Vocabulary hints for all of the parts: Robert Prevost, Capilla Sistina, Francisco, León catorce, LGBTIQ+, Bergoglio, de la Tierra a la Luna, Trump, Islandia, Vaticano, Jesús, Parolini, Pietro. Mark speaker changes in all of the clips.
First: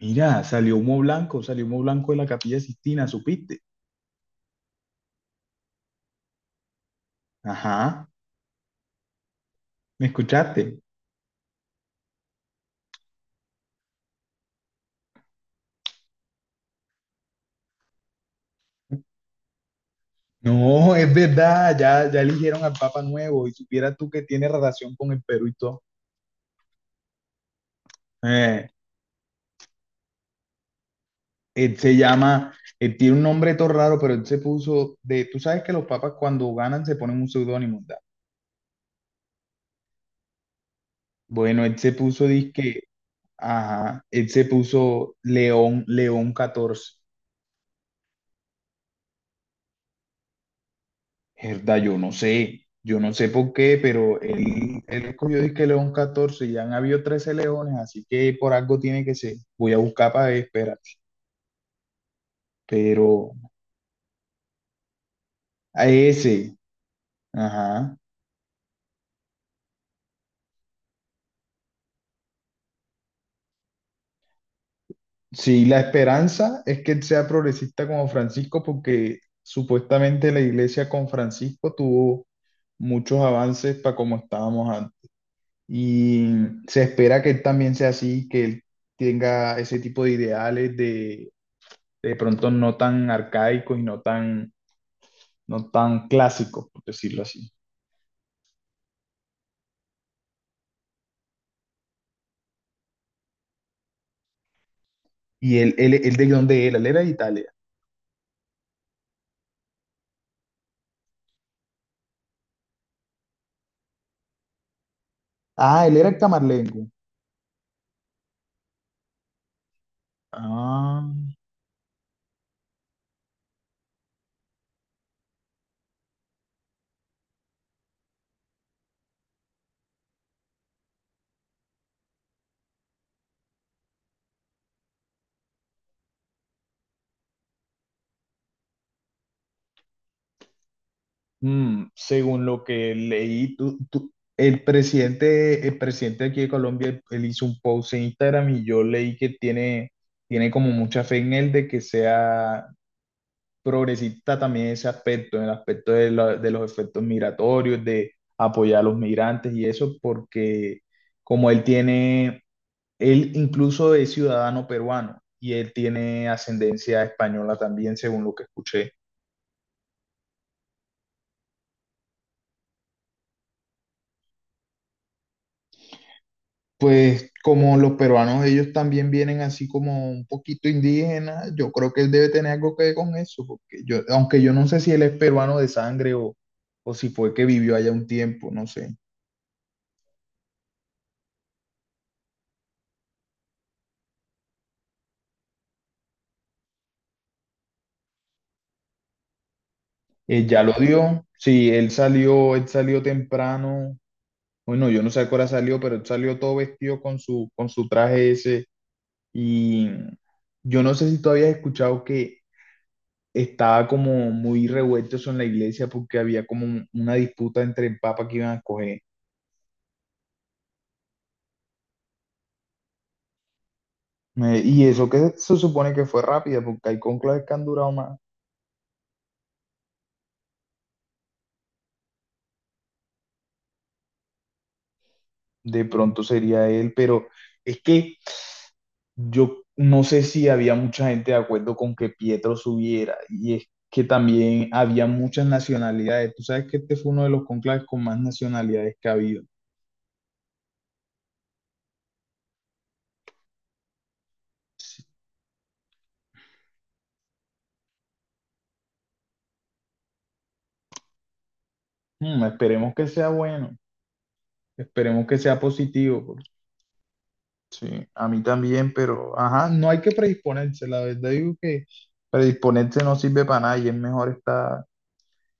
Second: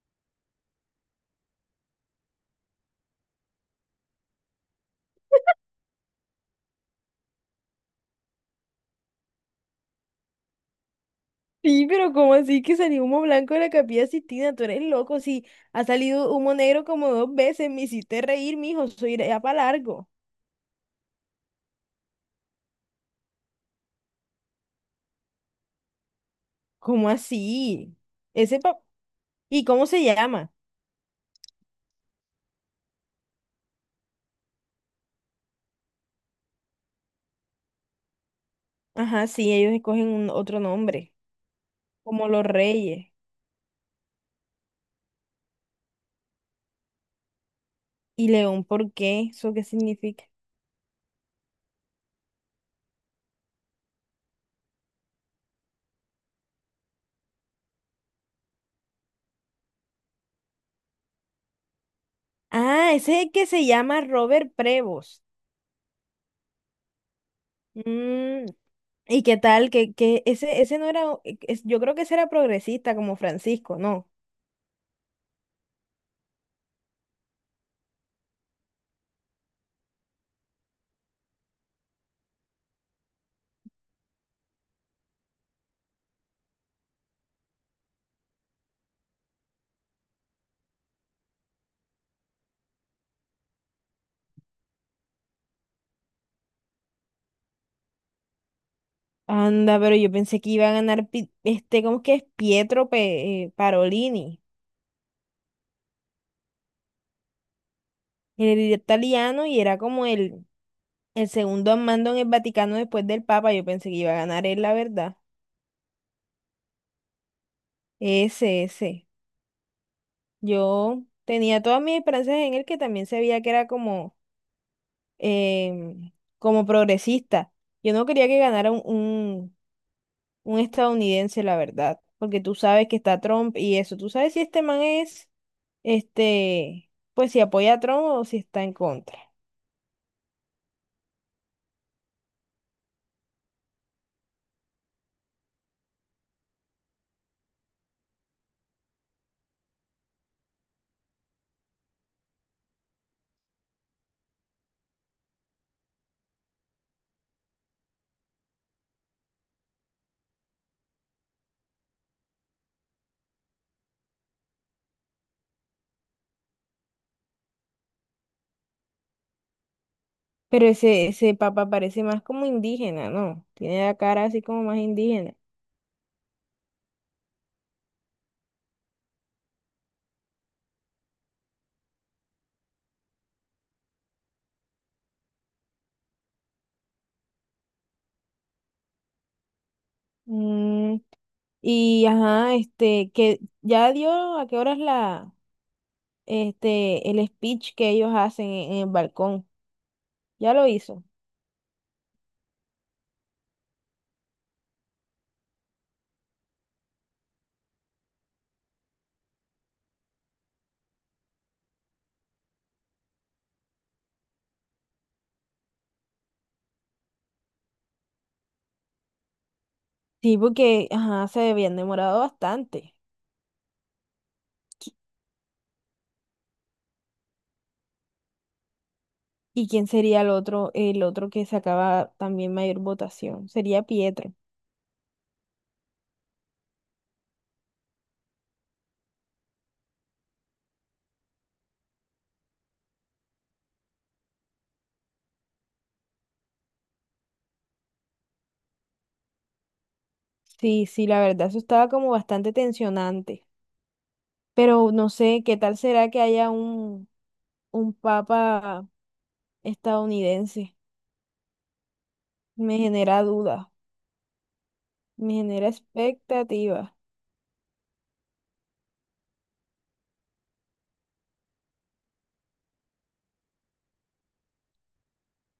Speaker 1: Mira, salió humo blanco de la Capilla Sistina, ¿supiste? Ajá, ¿me escuchaste?
Speaker 2: Sí, pero ¿cómo así que salió humo blanco de la Capilla Sistina? Tú eres loco, sí. Ha salido humo negro como dos veces. Me hiciste reír, mijo. Soy ya para largo.
Speaker 1: No, es verdad, ya eligieron al Papa nuevo y supieras tú que tiene relación con el Perú y todo.
Speaker 2: ¿Cómo así? Ese
Speaker 1: Eh,
Speaker 2: pa- ¿Y cómo se llama?
Speaker 1: él se llama, él tiene un nombre todo raro, pero él se puso tú sabes que los papas cuando ganan se ponen un seudónimo, ¿verdad?
Speaker 2: Ajá, sí, ellos escogen un otro nombre,
Speaker 1: Bueno, él se puso
Speaker 2: como los
Speaker 1: disque,
Speaker 2: reyes.
Speaker 1: ajá, él se puso León, León XIV.
Speaker 2: ¿Y León por qué? ¿Eso qué significa?
Speaker 1: Herda, yo no sé por qué, pero él escogió disque León XIV, ya han habido 13 leones, así que por algo tiene que ser. Voy a buscar para ver, espérate.
Speaker 2: Ah, ese es
Speaker 1: Pero
Speaker 2: el que se llama Robert Prevost.
Speaker 1: a ese, ajá.
Speaker 2: Mm, ¿y qué tal? Que ese, ese no era, e, es- yo creo que ese era progresista como Francisco, ¿no?
Speaker 1: Sí, la esperanza es que él sea progresista como Francisco, porque supuestamente la iglesia con Francisco tuvo muchos avances para como estábamos antes. Y se espera que él también sea así, que él tenga ese tipo de ideales de pronto no tan arcaicos y no tan, no tan clásicos, por decirlo así.
Speaker 2: Anda, pero yo pensé que iba a ganar ¿cómo es que es? Parolini,
Speaker 1: ¿Y él de dónde era? Él era de Italia.
Speaker 2: el italiano, y era como el segundo al mando en el Vaticano después del Papa. Yo pensé que iba a ganar él, la verdad.
Speaker 1: Ah, él era camarlengo.
Speaker 2: Ese, ese. Yo
Speaker 1: Ah,
Speaker 2: tenía todas mis esperanzas en él, que también se veía que era como, em, como progresista. Yo no quería que ganara un un estadounidense, la verdad, porque tú sabes que está Trump y eso, tú sabes si este man es, pues si apoya a Trump o si está en contra.
Speaker 1: mm, según lo que leí, el presidente aquí de Colombia, él hizo un post en Instagram y yo leí que tiene, tiene como mucha fe en él de que sea progresista también en ese aspecto, en el aspecto de los efectos migratorios, de apoyar a los migrantes y eso, porque como él tiene, él incluso es ciudadano peruano y él tiene ascendencia española también, según lo que escuché.
Speaker 2: Pero ese papa parece más como indígena, ¿no? Tiene la cara así como más indígena.
Speaker 1: Pues como los peruanos, ellos también vienen así como un poquito indígenas, yo creo que él debe tener algo que ver con eso, porque yo, aunque yo no sé si él es peruano de sangre o si fue que vivió allá un tiempo, no sé.
Speaker 2: Mm, y ajá, este, que ya dio a qué horas el speech que ellos hacen en el balcón. Ya
Speaker 1: Ya
Speaker 2: lo
Speaker 1: lo
Speaker 2: hizo.
Speaker 1: dio. Sí, él salió temprano. Bueno, yo no sé a qué hora salió, pero él salió todo vestido con con su traje ese. Y yo no sé si tú habías escuchado que estaba como muy revuelto eso en la iglesia porque había como una disputa entre el papa que iban a escoger.
Speaker 2: Sí, porque, ajá, se habían demorado bastante.
Speaker 1: Y eso que se supone que fue rápida, porque hay cónclaves que han durado más.
Speaker 2: ¿Y quién sería el otro que sacaba también mayor votación? Sería Pietro.
Speaker 1: De pronto sería él, pero es que yo no sé si había mucha gente de acuerdo con que Pietro subiera, y es que también había muchas nacionalidades. Tú sabes que este fue uno de los conclaves con más nacionalidades que ha habido.
Speaker 2: Sí, sí, la verdad, eso estaba como bastante tensionante. Pero
Speaker 1: Sí.
Speaker 2: no sé, ¿qué tal será que haya un papa estadounidense?
Speaker 1: Mm,
Speaker 2: Me
Speaker 1: esperemos que
Speaker 2: genera
Speaker 1: sea
Speaker 2: duda,
Speaker 1: bueno, esperemos
Speaker 2: me
Speaker 1: que sea
Speaker 2: genera
Speaker 1: positivo.
Speaker 2: expectativa.
Speaker 1: Sí, a mí también, pero ajá, no hay que predisponerse, la verdad digo que predisponerse no sirve para nada y es mejor estar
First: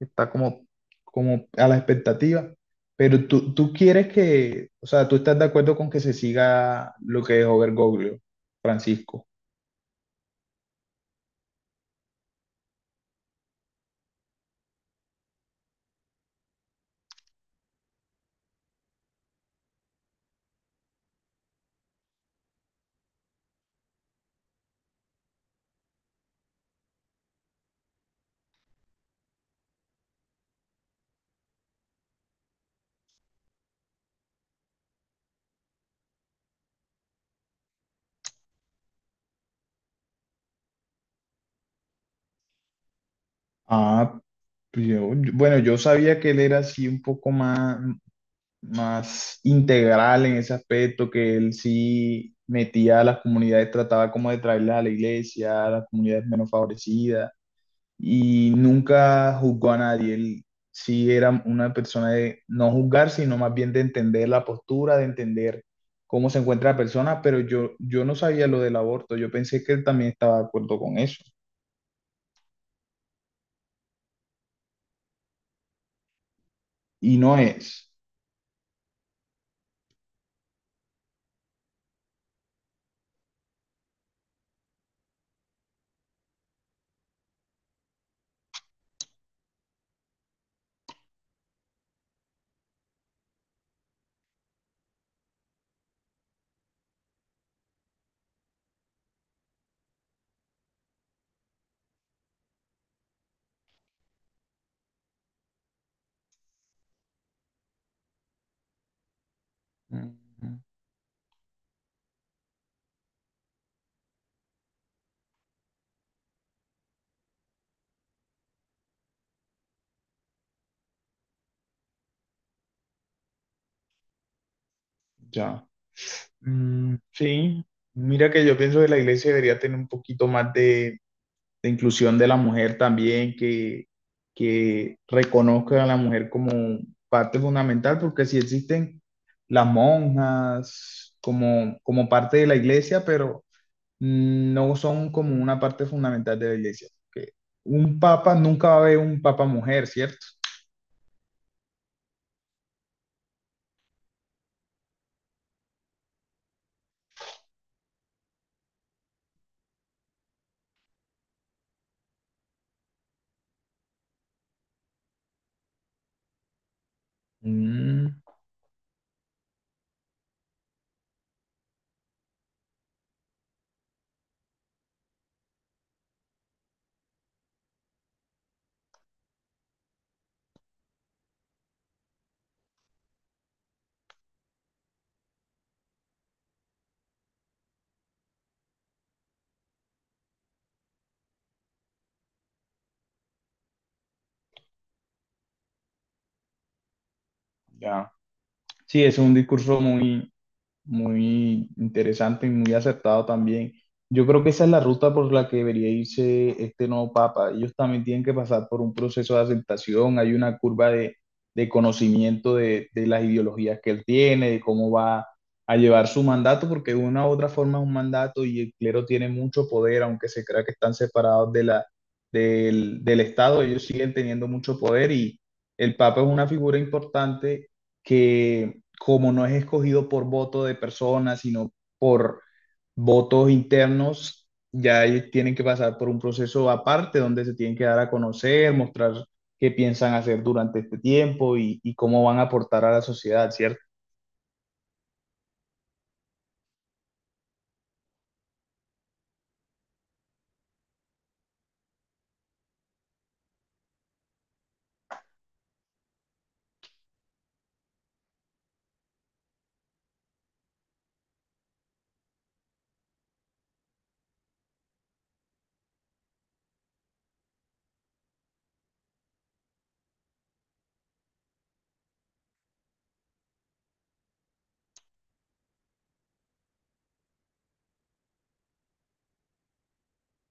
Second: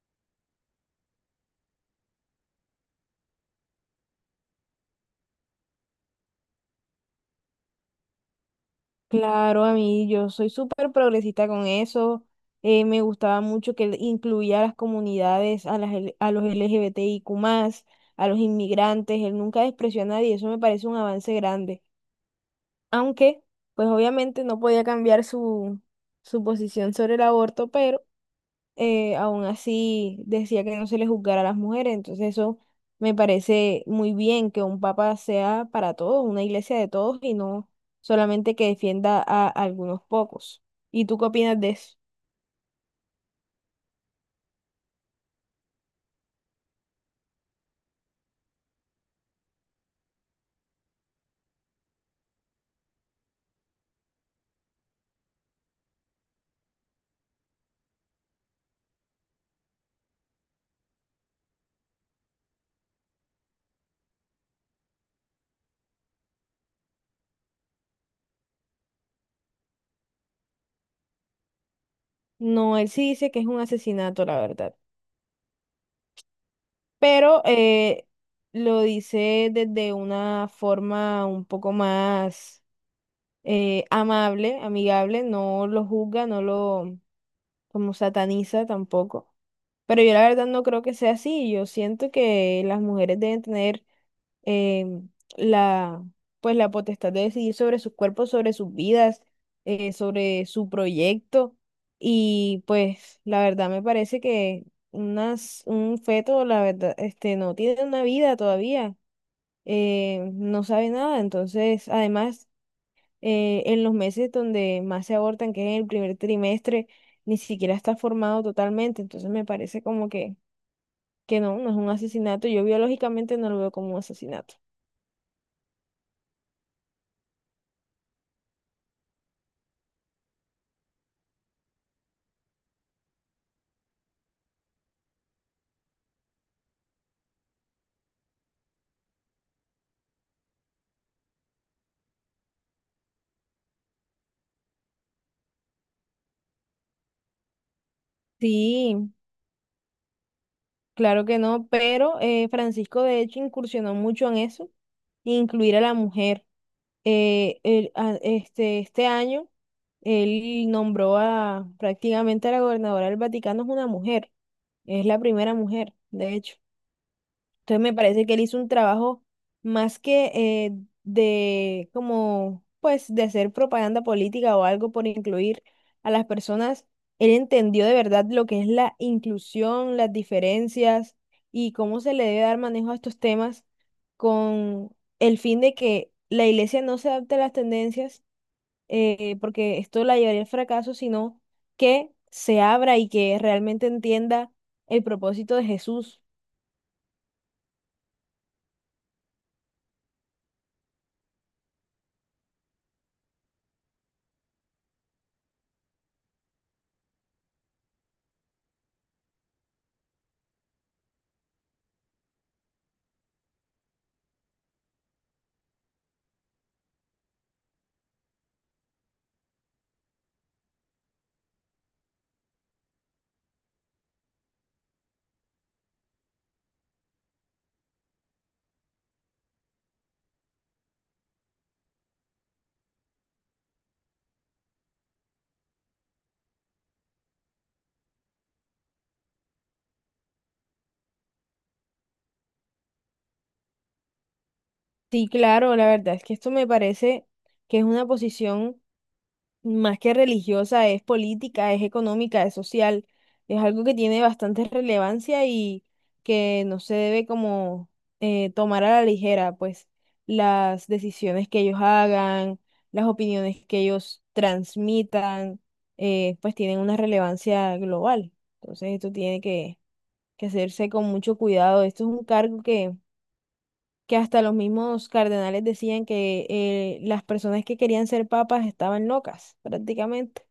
Speaker 1: está como, como a la expectativa, pero tú quieres que, o sea, tú estás de acuerdo con que se siga lo que dejó Bergoglio, Francisco.
Speaker 2: Claro, a mí yo soy súper progresista con eso. Eh, me gustaba mucho que él incluía a las comunidades, a los LGBTIQ+, a los inmigrantes. Él nunca despreció a nadie. Eso me parece un avance grande. Aunque pues obviamente no podía cambiar su posición sobre el aborto, pero aún así decía que no se le juzgara a las mujeres, entonces eso me parece muy bien que un papa sea para todos, una iglesia de todos y no solamente que defienda a algunos pocos. ¿Y tú qué opinas de eso?
Speaker 1: Ah, pues bueno, yo sabía que él era así un poco más, más integral en ese aspecto, que él sí metía a las comunidades, trataba como de traerlas a la iglesia, a las comunidades menos favorecidas. Y nunca juzgó a nadie. Él sí era una persona de no juzgar, sino más bien de entender la postura, de entender cómo se encuentra la persona, pero yo no sabía lo del aborto. Yo pensé que él también estaba de acuerdo con eso.
Speaker 2: No, él sí dice que es un asesinato, la verdad,
Speaker 1: Y no
Speaker 2: pero
Speaker 1: es,
Speaker 2: lo dice desde una forma un poco más amable, amigable, no lo juzga, no lo como sataniza tampoco. Pero yo la verdad no creo que sea así. Yo siento que las mujeres deben tener em, la, pues la potestad de decidir sobre sus cuerpos, sobre sus vidas, sobre su proyecto. Y pues la verdad me parece que un feto, la verdad, este, no tiene una vida todavía. Eh,
Speaker 1: mm,
Speaker 2: no sabe nada, entonces, además en los meses donde más se abortan, que es en el primer trimestre, ni siquiera está formado totalmente. Entonces me parece como que no, no es un asesinato. Yo biológicamente no lo veo como un asesinato.
Speaker 1: ya. Mm, sí, mira que yo pienso que la iglesia debería tener un poquito más de inclusión de la mujer también, que reconozca a la mujer como parte fundamental, porque si existen las monjas como, como parte de la iglesia, pero no son como una parte fundamental de la iglesia. Que un papa, nunca va a haber
Speaker 2: Sí,
Speaker 1: un papa mujer, ¿cierto?
Speaker 2: claro que no, pero Francisco de hecho incursionó mucho en eso, incluir a la mujer. Este año él nombró a prácticamente a la gobernadora del Vaticano es una mujer, es la primera mujer, de hecho. Entonces me
Speaker 1: Mm,
Speaker 2: parece que él hizo un trabajo más que de como pues de hacer propaganda política o algo por incluir a las personas. Él entendió de verdad lo que es la inclusión, las diferencias y cómo se le debe dar manejo a estos temas con el fin de que la iglesia no se adapte a las tendencias, porque esto la llevaría al fracaso, sino que se abra y que realmente entienda el propósito de Jesús.
Speaker 1: ya. Sí, es un discurso muy, muy interesante y muy acertado también. Yo creo que esa es la ruta por la que debería irse este nuevo papa. Ellos también tienen que pasar por un proceso de aceptación, hay una curva de conocimiento de las ideologías que él tiene, de cómo va a llevar su mandato, porque de una u otra forma es un mandato y el clero tiene mucho poder, aunque se crea que están separados de del Estado, ellos siguen teniendo mucho poder y el papa es una figura importante que como no es escogido por voto de personas, sino por votos internos, ya ellos tienen que pasar por un proceso aparte donde se tienen que dar a conocer, mostrar qué piensan hacer durante este tiempo y cómo van a aportar a la sociedad, ¿cierto?
Speaker 2: Sí, claro, la verdad es que esto me parece que es una posición más que religiosa, es política, es económica, es social, es algo que tiene bastante relevancia y que no se debe como tomar a la ligera, pues las decisiones que ellos hagan, las opiniones que ellos transmitan, pues tienen una relevancia global. Entonces esto tiene que hacerse con mucho cuidado. Esto es un cargo que hasta los mismos cardenales decían que las personas que querían ser papas estaban locas, prácticamente.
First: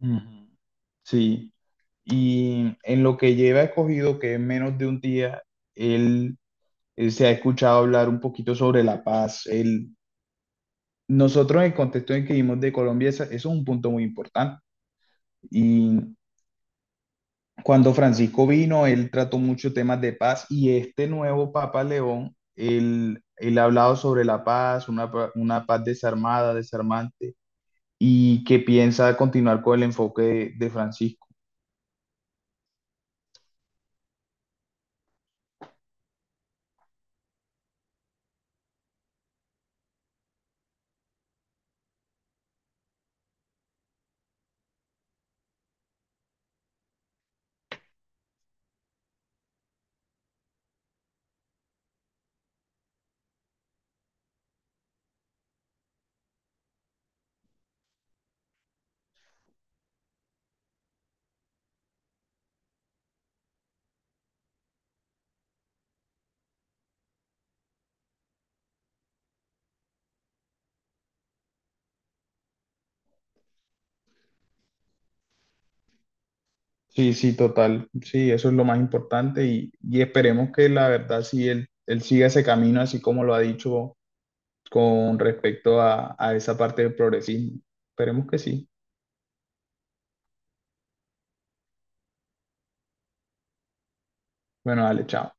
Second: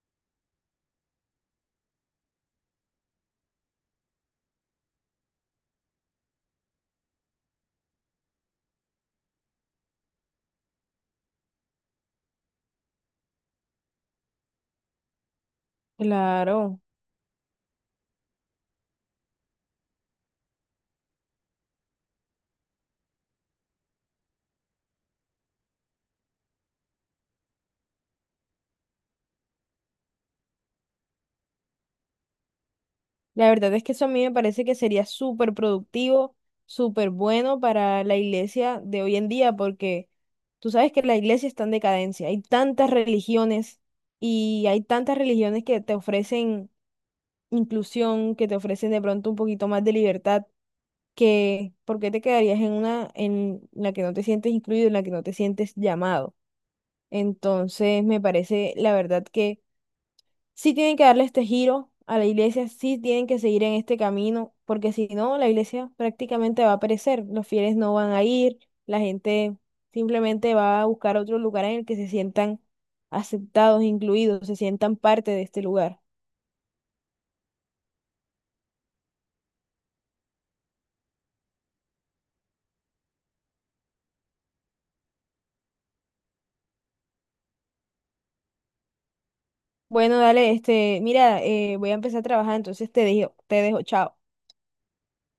Speaker 1: Ujú. Sí, y en lo que lleva escogido, que es menos de un día, él, él se ha escuchado hablar un poquito sobre la paz. Él, nosotros en el contexto en que vivimos de Colombia, eso es un punto muy importante. Y
Speaker 2: Claro,
Speaker 1: cuando Francisco vino, él trató muchos temas de paz y este nuevo Papa León, él ha hablado sobre la paz, una paz desarmada, desarmante, y que piensa continuar con el enfoque de Francisco.
Speaker 2: la verdad es que eso a mí me parece que sería súper productivo, súper bueno para la iglesia de hoy en día, porque tú sabes que la iglesia está en decadencia, hay tantas religiones y hay tantas religiones que te ofrecen inclusión, que te ofrecen de pronto un poquito más de libertad, que ¿por qué te quedarías en una en la que no te sientes incluido, en la que no te sientes llamado? Entonces, me parece, la verdad, que sí tienen que darle este giro a la iglesia, sí tienen que seguir en este camino, porque si no, la iglesia prácticamente va a perecer, los fieles no van a ir, la gente simplemente va a buscar otro lugar en el que se sientan aceptados, incluidos, se sientan parte de este lugar.
Speaker 1: Sí, sí, total. Sí, eso es lo más importante y esperemos que la verdad sí, él siga ese camino así como lo ha dicho con respecto a esa parte del progresismo. Esperemos que sí.
Speaker 2: Bueno, dale, este, mira, voy a empezar a trabajar, entonces te dejo, chao.
Speaker 1: Bueno, dale, chao.